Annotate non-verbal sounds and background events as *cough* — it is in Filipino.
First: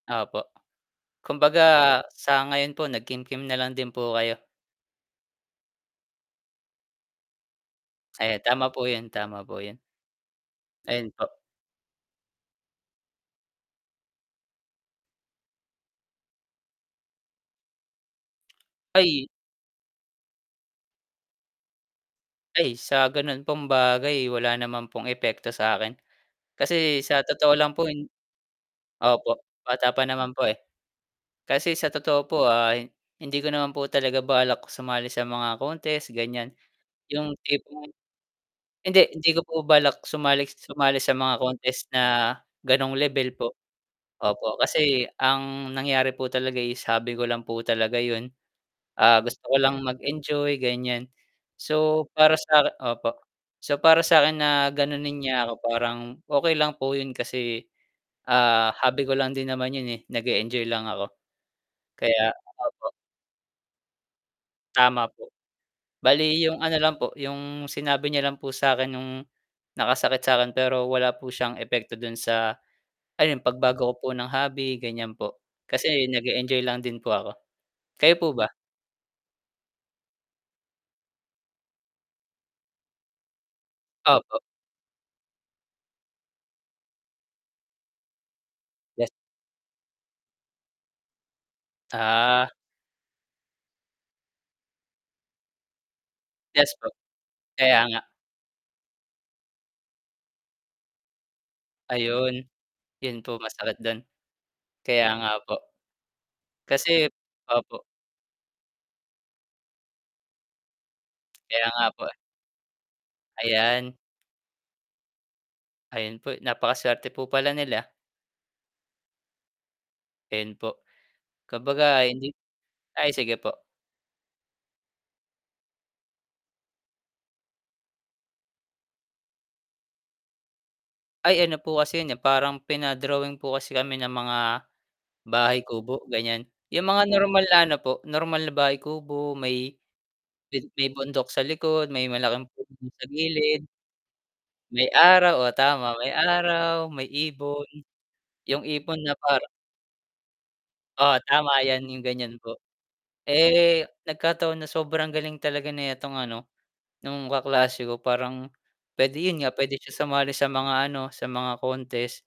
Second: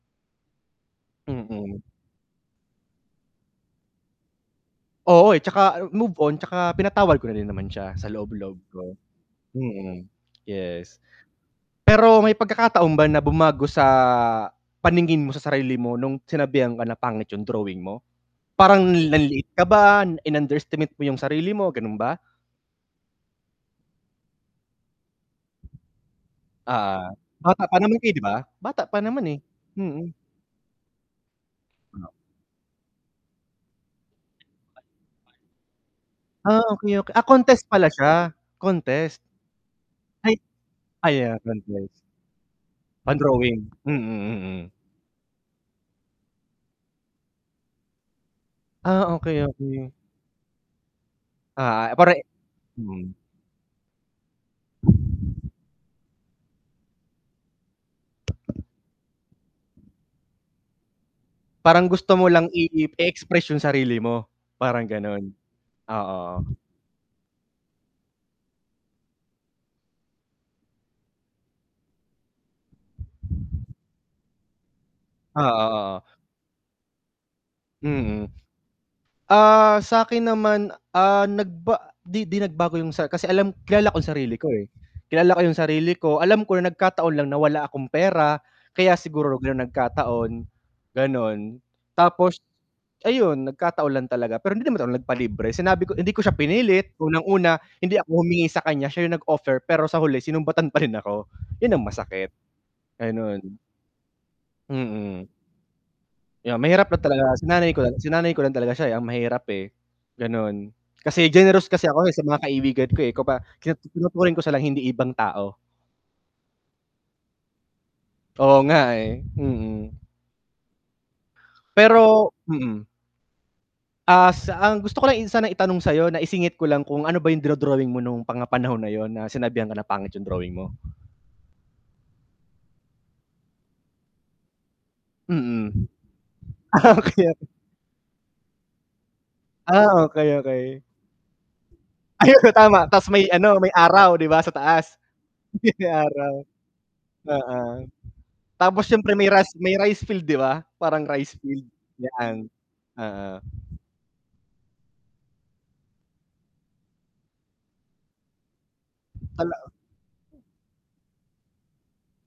Opo. Kumbaga, Mm. sa ngayon po nag-kimkim nalang din po kayo. Oo eh, 'tsaka move on, 'tsaka pinatawad ko na din naman siya sa Ayan loob-loob tama po ko. yun, tama po yun. Hmm, yes. Ayun po. Pero may pagkakataon ba na bumago sa, paningin mo sa sarili mo nung sinabihan ka na pangit yung drawing mo? Parang Ay nanliit ka ba, in-underestimate mo yung sarili mo, ganun ba? Ay sa ganun pong bagay, wala naman pong epekto sa akin. Kasi Oo. sa totoo Bata lang pa po, naman yung kayo 'di ba? Bata pa naman po, eh. bata pa Hmm. naman po eh. Kasi sa Hmm. totoo po ah, hindi ko naman po talaga balak sumali sa mga contest ganyan. Ah, okey ok ah, Yung contest tipong pala siya? hindi, Contest? hindi ko po balak Ay sumali sumali sa mga ayan contest contest. na, ganong level po, Pang-drawing? Mm, opo mm. kasi ang nangyari po talaga is, hobby ko lang po talaga yun, Ah, ah, okey gusto ko lang okey. mag-enjoy ganyan. Ah, So pare para sa 'kin hmm. opo, so para sa akin na ganonin niya ako, parang okey lang po yun kasi, ah, hobby ko lang din naman 'yon eh, nag-eenjoy lang ako. Parang gusto mo Kaya lang i i opo. i-express yung sarili mo? Parang Tama po. ganun? Bale Oo. yung ano lang po, yung sinabi niya lang po sa akin nung nakasakit sa akin, pero wala po siyang epekto dun sa, ayun pagbago ko po ng hobby ganyan po, Oo kasi oo. nag-eenjoy lang din po ako. Kayo po Hmm. ba? Ah, sa 'kin naman ah, nagba di 'di nagbago 'yong sa kasi alam kilala ko sarili Opo. ko eh. Kilala ko yung sarili ko, alam ko na nagkataon lang na wala akong pera, kaya Yes. siguro ganun nagkataon, ganon. Tapos, Ah. ayun, nagkataon lang talaga pero hindi naman ako nag-palibre, sinabi ko hindi ko siya Yes po, pinilit, unang-una, kaya hindi nga. ako humingi sakanya, siya 'yong nag-offer, pero sa huli sinumbatan pa rin ako, yun ang masakit. Ayun. Yun po Ayun. masakit dun. Kaya Hmm. nga po. Yeah, mahirap na Kasi talaga sinanay opo. ko lang sinanay ko lang talaga siya eh, ang mahirap eh, ganun. *clicks tongue* Kasi generous Kaya kasi nga po ako eh, eh. sa mga kaibigan ko eh, ko ba Ayan. tinuturing ko silang hindi ibang tao. Ayun po, napaka-swerte po pala nila. Oo nga eh, hmm. Ayun po. Kumbaga hindi Pero hmm. ay sige po. Ah, s ang gusto ko lang sana itanong sayo na isingit ko lang, kung ano ba yung dino-drawing mo, nung mga panahon na yun, na sinabihan ka na pangit yung drawing mo? Ay ano po kasi yun eh, parang pina-drawing po kasi kami ng mga, bahay Mm. kubo, ganyan. Yung Ah, mga okey normal okey. na ano po, normal na bahay kubo, may Ah, okey okey. may bundok sa likod, may Ayun malaking so puno tama dun sa ta's may ano, gilid may araw 'di ba, sa may taas? araw oo *chuckles* tama May may araw. araw, may Oo. ibon, yung Tapos ibon siyempre na may ras parang may rice field 'di ba? Parang Oo rice tama field? yan yung ganyan 'Yan, po. oo. Eh, nagkataon na sobrang galing talaga netong ano, nung kaklase ko parang, pwede yun nga Hala pwede siya sumali sa mga ano, sa mga contest.